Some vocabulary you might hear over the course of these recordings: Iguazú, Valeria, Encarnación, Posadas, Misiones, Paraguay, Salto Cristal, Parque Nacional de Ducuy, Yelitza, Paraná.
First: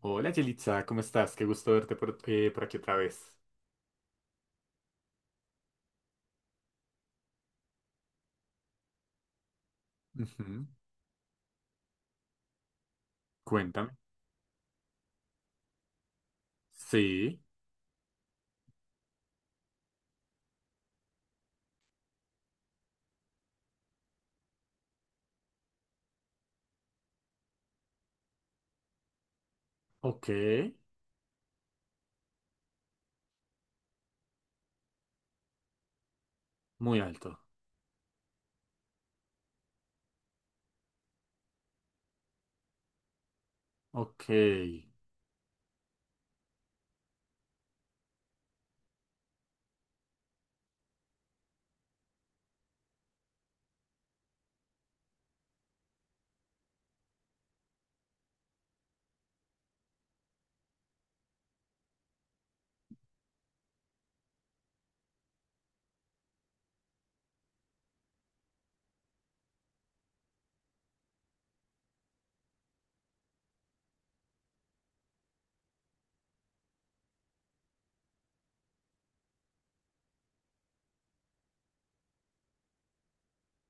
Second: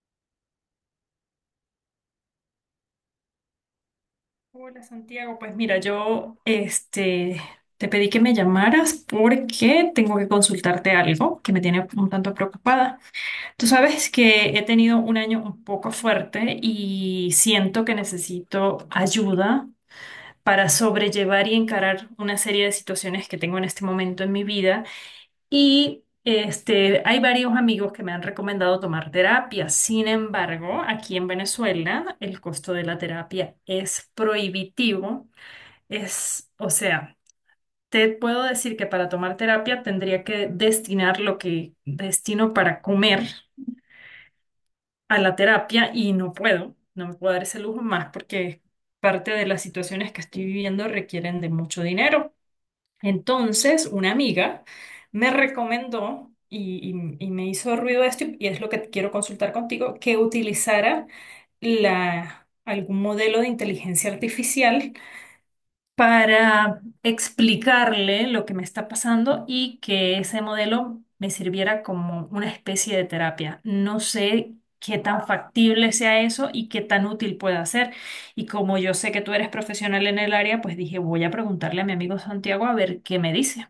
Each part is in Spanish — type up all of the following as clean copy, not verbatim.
Hola Yelitza, ¿cómo estás? Qué gusto verte por aquí otra vez. Hola Santiago, pues mira, te pedí que me llamaras porque tengo que Ujú. consultarte algo que me tiene un tanto preocupada. Tú Cuéntame. sabes que he tenido un año un poco fuerte y Sí, siento que necesito ayuda para sobrellevar y encarar una serie de situaciones que tengo en este momento en mi vida. Hay varios amigos que me han recomendado tomar terapia. Sin ok, embargo, aquí en Venezuela el costo de la terapia es prohibitivo. Es, o muy sea, alto. te puedo decir que para tomar terapia tendría que destinar lo que destino para comer Ok. a la terapia y no puedo, no me puedo dar ese lujo más porque parte de las situaciones que estoy viviendo requieren de mucho dinero. Entonces, una amiga me recomendó y me hizo ruido esto y es lo que quiero consultar contigo, que utilizara algún modelo de inteligencia artificial para explicarle lo que me está pasando y que ese modelo me sirviera como una especie de terapia. No sé qué tan factible sea eso y qué tan útil pueda ser. Y como yo sé que tú eres profesional en el área, pues dije, voy a preguntarle a mi amigo Santiago a ver qué me dice.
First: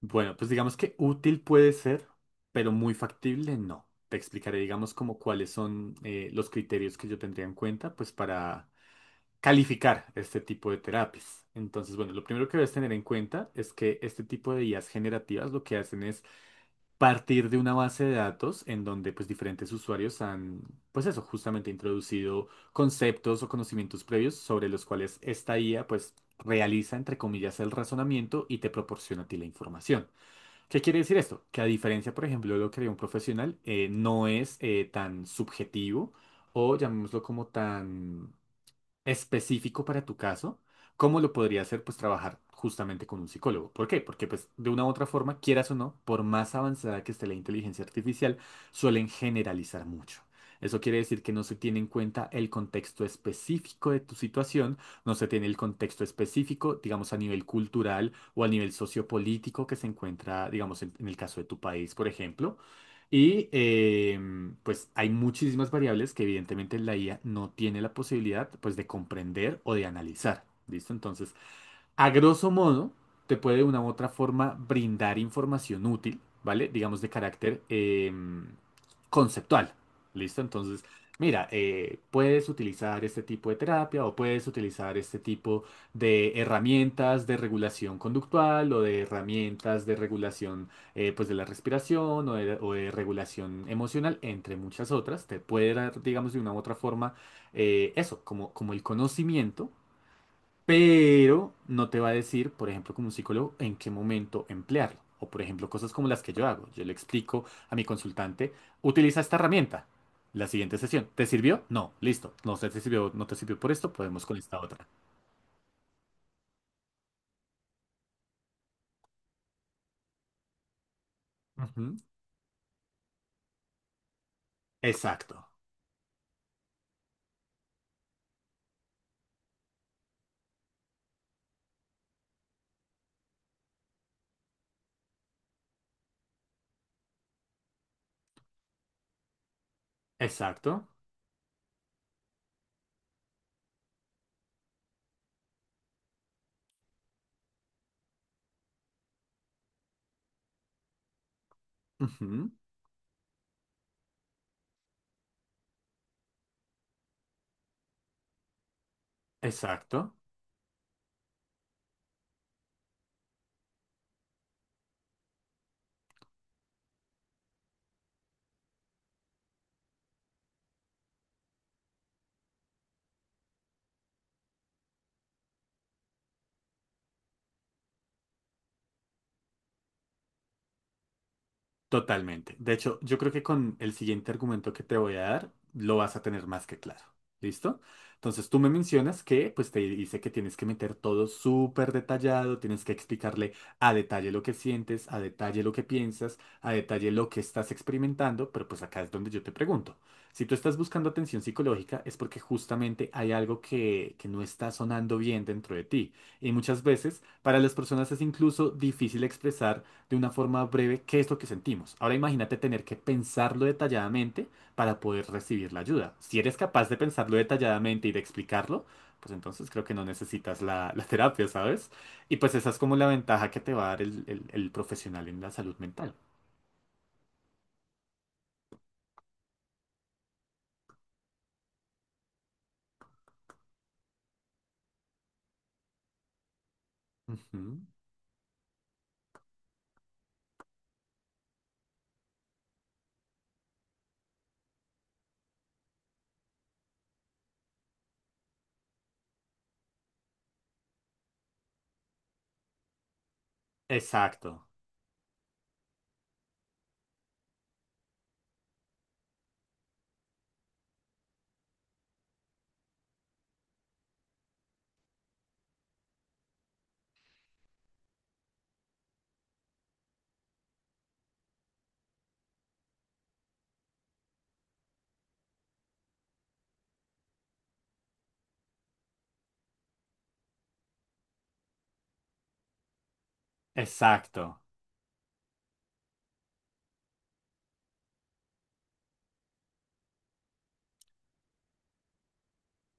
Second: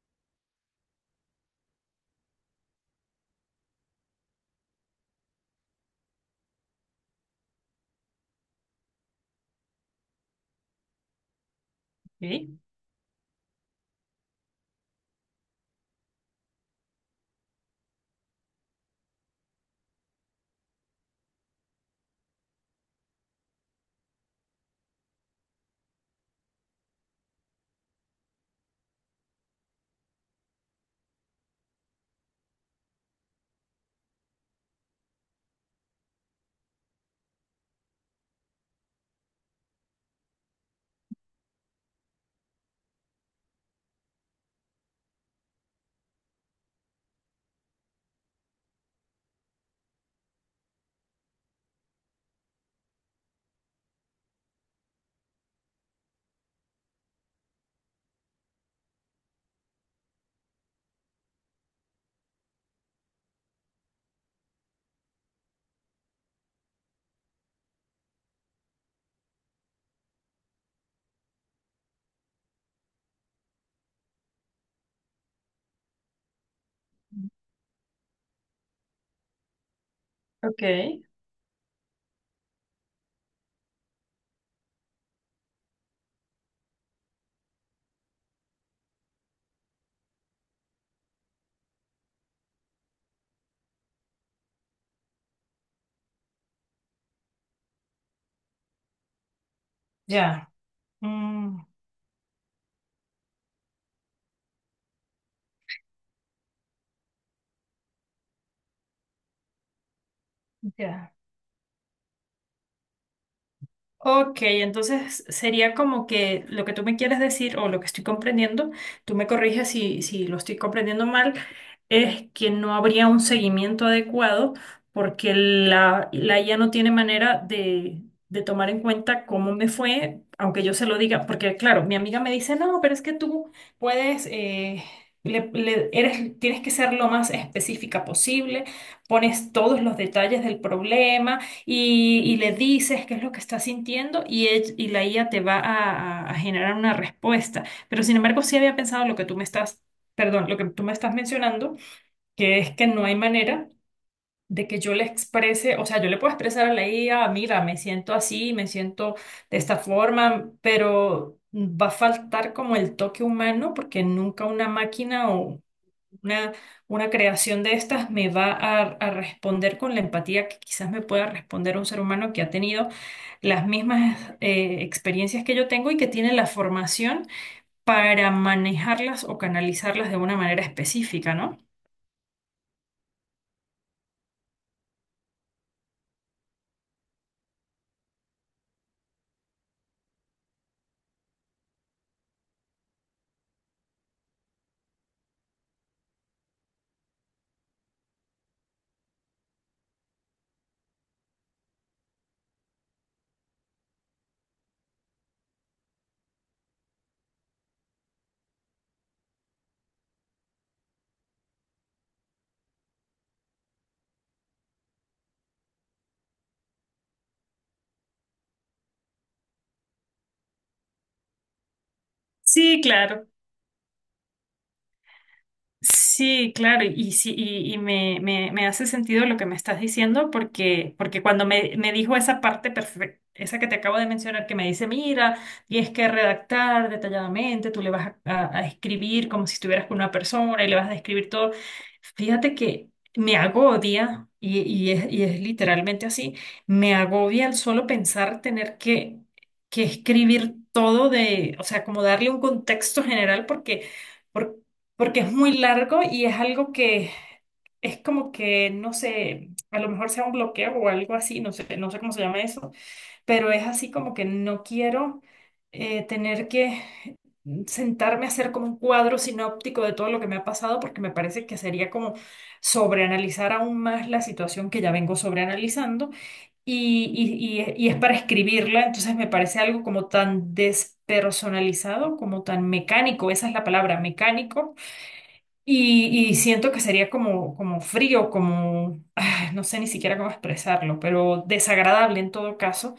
Bueno, pues digamos que útil puede ser, pero muy factible no. Te explicaré, digamos, como cuáles son los criterios que yo tendría en cuenta, pues para calificar este tipo de terapias. Entonces, bueno, lo primero Ok, que debes tener en cuenta es que este tipo de IAs generativas lo que hacen es partir de una base de datos en donde pues diferentes usuarios han, pues eso, justamente introducido conceptos o conocimientos previos sobre los cuales esta IA pues realiza entre comillas el razonamiento y te proporciona a ti la información. ¿Qué quiere decir esto? Que a diferencia, por ejemplo, de lo que haría un profesional, no es tan subjetivo o llamémoslo como tan específico para tu caso, ¿cómo lo podría hacer? Pues trabajar justamente con un psicólogo. ¿Por qué? Porque pues de una u otra forma, quieras o no, por más avanzada que esté la inteligencia artificial, suelen generalizar mucho. Eso quiere decir que no se tiene en cuenta el contexto específico de tu situación, no se tiene el contexto específico, digamos, a nivel cultural o a nivel sociopolítico que se encuentra, digamos, en el caso de tu país, por ejemplo, y pues hay muchísimas variables que evidentemente la IA no tiene la posibilidad pues de comprender o de analizar. ¿Listo? Entonces, a grosso modo, te puede de una u otra forma brindar información útil, ¿vale? Digamos de carácter conceptual. ¿Listo? ok, Entonces, mira, puedes utilizar este tipo de terapia o puedes utilizar este tipo de herramientas de regulación conductual o de herramientas de regulación pues de la respiración o de regulación emocional, entre muchas otras. Te puede dar, digamos, de una u otra forma eso, como, como el conocimiento, ya. pero Mm, no te va a decir, por ejemplo, como un psicólogo, en qué momento emplearlo. O, por ejemplo, cosas como las que yo hago. Yo le explico a mi consultante, utiliza esta herramienta. La siguiente sesión, ya. ¿te sirvió? No, listo. No sé si te sirvió, no te sirvió por esto, podemos con Ok, esta otra. entonces sería como que lo que tú me quieres decir o lo que estoy comprendiendo, tú me corriges si, si lo estoy comprendiendo mal, Ujú. es que no habría un seguimiento adecuado porque Exacto, la IA no tiene manera de tomar en cuenta cómo me fue, aunque yo se lo diga, porque claro, mi amiga me dice, no, pero es que tú puedes, eres, tienes que ser lo más específica posible, pones todos los detalles del exacto, problema y le dices qué es lo que estás sintiendo y la IA te va a generar una respuesta. Pero sin embargo, sí había pensado lo que tú me lo que tú me estás mencionando, ujú, que es que no hay manera de que yo le exprese, o sea, yo le puedo expresar a la IA, mira, me siento así, me siento de esta exacto. forma, pero va a faltar como el toque humano porque nunca una máquina o una, una creación de estas me va a responder con la empatía que quizás me pueda responder un ser humano que ha tenido las mismas experiencias que yo tengo y que tiene la formación para manejarlas o canalizarlas de una manera específica, ¿no? Totalmente. De hecho, yo creo que con el siguiente argumento que te voy a dar, lo vas a tener más que claro. ¿Listo? Entonces tú me mencionas que pues te dice que tienes que meter todo súper detallado, tienes que explicarle a detalle lo que sientes, a detalle lo que piensas, a detalle lo que estás experimentando, pero pues acá es donde yo te pregunto. Si tú estás buscando atención psicológica es porque justamente hay algo que no está sonando bien dentro de ti. Y muchas veces para las personas es incluso difícil expresar de una forma breve qué es lo que sentimos. Ahora imagínate tener que pensarlo detalladamente para poder recibir la ayuda. Si eres capaz de pensarlo detalladamente y de explicarlo, pues entonces creo que no necesitas la terapia, ¿sabes? Y pues esa es Sí, como la claro. ventaja que te va a dar el profesional en la salud mental. Sí, claro, y me hace sentido lo que me estás diciendo, porque, porque cuando me dijo esa parte perfecta, esa que te acabo de mencionar, que me dice, mira, tienes que redactar detalladamente, Ujú. tú le vas a, a escribir como si estuvieras con una persona y le vas a describir todo. Fíjate que me agobia, y es literalmente así, me agobia el solo pensar tener que escribir todo de, o sea, como darle un contexto general, porque Exacto, porque es muy largo y es algo que es como que, no sé, a lo mejor sea un bloqueo o algo así, no sé, no sé cómo se llama eso, pero es así como que no quiero tener que sentarme a hacer como un cuadro sinóptico de todo lo que me ha pasado, porque me parece que sería como sobreanalizar aún más la situación que ya vengo sobreanalizando y es para escribirla, entonces me parece algo como tan despersonalizado, como tan mecánico, esa es la palabra, exacto. mecánico y siento que sería como, como frío, como, ah, no sé ni siquiera cómo expresarlo, pero desagradable en todo caso.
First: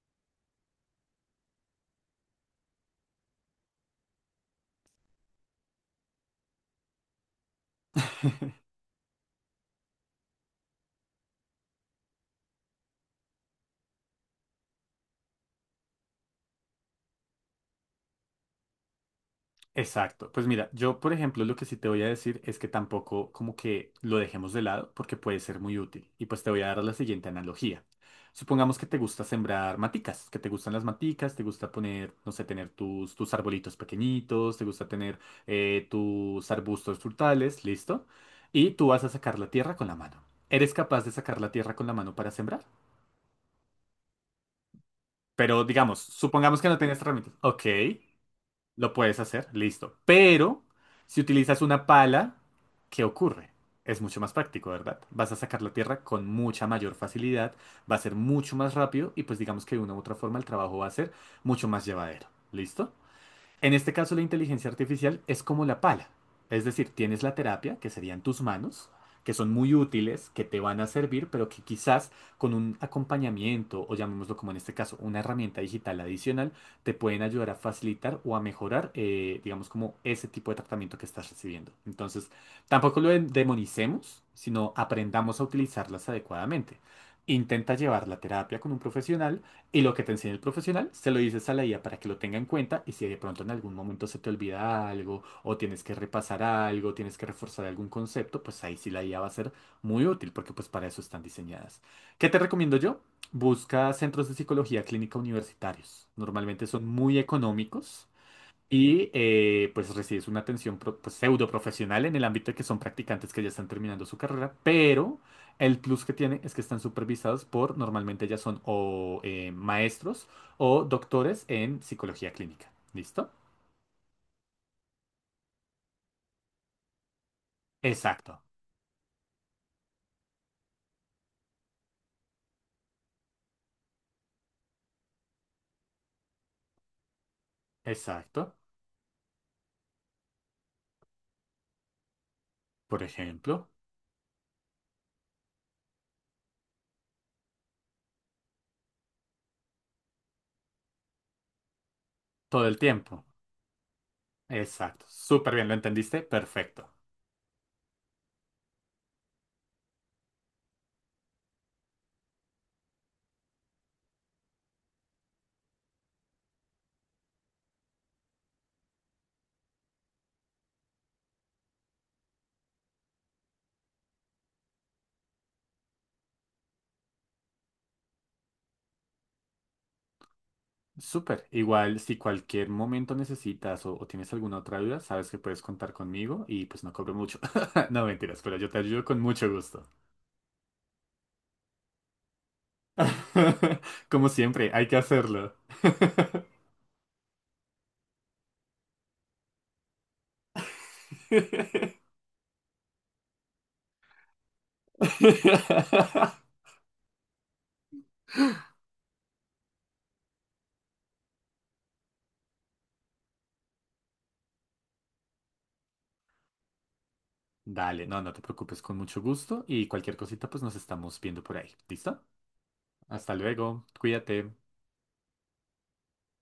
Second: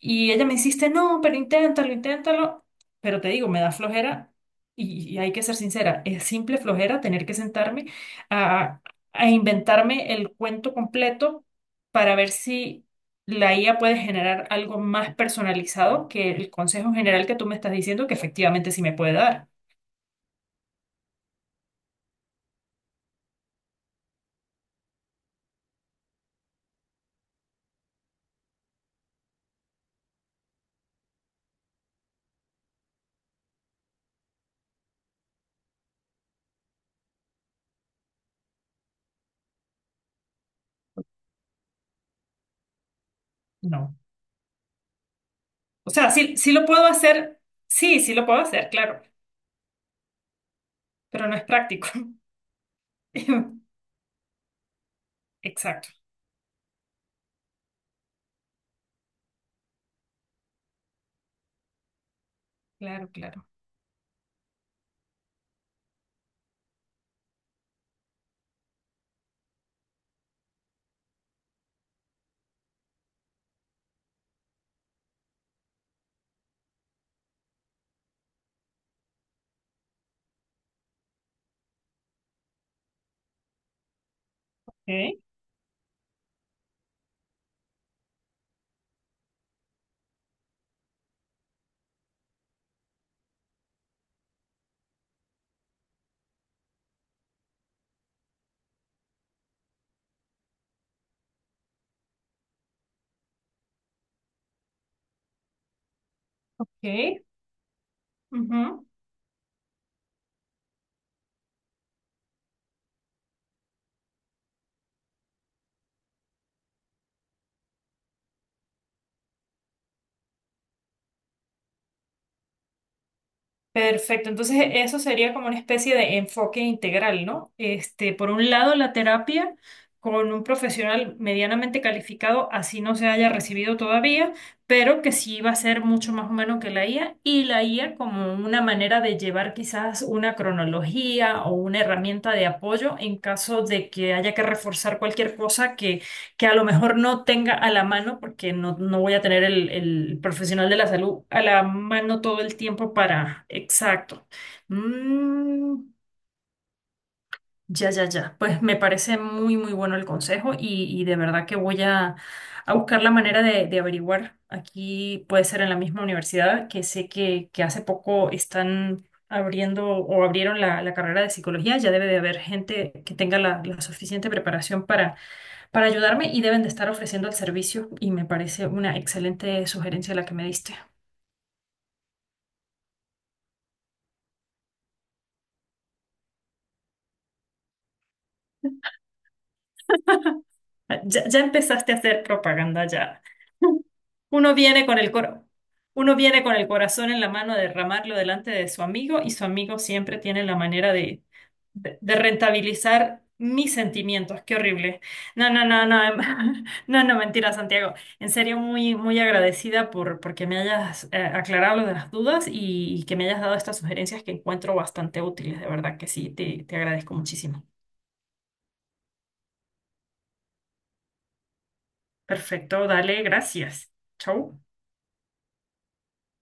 Y ella me insiste, no, pero inténtalo, inténtalo. Pero te digo, me da flojera y hay que ser sincera, es simple flojera tener que sentarme a, a inventarme el cuento completo para ver si la IA puede generar algo más personalizado que el consejo general que tú me estás diciendo que efectivamente sí me puede dar. Exacto. Pues mira, yo por ejemplo lo que sí te voy a decir es que tampoco como que lo dejemos de lado porque puede ser muy útil. Y pues te voy a dar la siguiente analogía. Supongamos que te gusta sembrar maticas, que te gustan las maticas, te gusta poner, no sé, tener tus arbolitos pequeñitos, te gusta tener tus arbustos frutales, listo. Y tú vas a sacar la tierra con la mano. ¿Eres capaz de sacar la tierra con la mano para sembrar? No. Pero O digamos, sea, sí, sí supongamos lo que no puedo tienes herramientas. hacer, Ok. sí, sí lo puedo hacer, Lo claro, puedes hacer, listo. Pero si pero no es utilizas una práctico. pala, ¿qué ocurre? Es mucho más práctico, ¿verdad? Vas a sacar la Exacto, tierra con mucha mayor facilidad, va a ser mucho más rápido y pues digamos que de una u otra forma el trabajo va a ser mucho más llevadero. ¿Listo? claro, claro. En este caso, la inteligencia artificial es como la pala. Es decir, tienes la terapia, que serían tus manos, que son muy útiles, que te van a servir, pero que quizás con un acompañamiento, o llamémoslo como en este caso, una herramienta digital adicional, te pueden ayudar a facilitar o a mejorar, digamos, como ese tipo de tratamiento que estás recibiendo. Entonces, tampoco lo demonicemos, sino Ok, aprendamos a utilizarlas adecuadamente. Intenta llevar la terapia con un profesional y lo que te enseña el profesional, se lo dices a la IA para que lo tenga en cuenta y si de pronto en algún momento se te olvida algo o tienes que repasar algo, tienes que reforzar algún concepto, pues ahí sí la IA va a ser muy útil porque pues para eso están diseñadas. ¿Qué te recomiendo yo? Busca centros de psicología clínica universitarios. Normalmente son ok. muy económicos Ujú. y pues recibes una atención pues, pseudo profesional en el ámbito de que son practicantes que ya están terminando su carrera, pero el plus que tiene es que están supervisados por, normalmente ya son o maestros o doctores en psicología clínica. ¿Listo? Perfecto, entonces eso sería como una especie de enfoque integral, ¿no? Este, por Exacto, un lado, la terapia con un profesional medianamente calificado, así no se haya recibido todavía, pero que sí va a ser mucho más humano que la IA, y la IA como exacto. una manera de llevar quizás una cronología o una herramienta de apoyo Por en caso ejemplo, de que haya que reforzar cualquier cosa que a lo mejor no tenga a la mano, porque no, no voy a tener el profesional de la salud a la mano todo el todo el tiempo tiempo. para... Exacto. Exacto. Súper bien, ¿lo Mm, entendiste? Perfecto. ya, ya, ya. Pues me parece muy, muy bueno el consejo y de verdad que voy a buscar la manera de averiguar. Aquí puede ser en la misma universidad, que sé que hace poco están abriendo o abrieron la carrera de psicología. Ya debe de haber gente que tenga la suficiente preparación para ayudarme y deben de estar ofreciendo el servicio y me parece una excelente sugerencia la que me diste. Súper. Igual, si cualquier momento necesitas o tienes alguna otra duda, sabes que puedes contar conmigo y pues no cobro mucho. No mentiras, pero yo te ayudo con mucho gusto. Ah, ya, ya empezaste a hacer propaganda ya. Como Uno siempre, viene hay que con el coro, hacerlo. uno viene con el corazón en la mano a derramarlo delante de su amigo y su amigo siempre tiene la manera de rentabilizar mis sentimientos. Qué horrible. No, no, mentira, Santiago. En serio, muy, muy agradecida por porque me hayas aclarado lo de las dudas y que me hayas dado estas sugerencias que encuentro bastante útiles. De verdad que sí, te agradezco muchísimo. Dale, no te preocupes, con mucho gusto y cualquier cosita pues nos estamos viendo por ahí. ¿Listo? Perfecto, dale, Hasta luego, gracias. cuídate. Chau.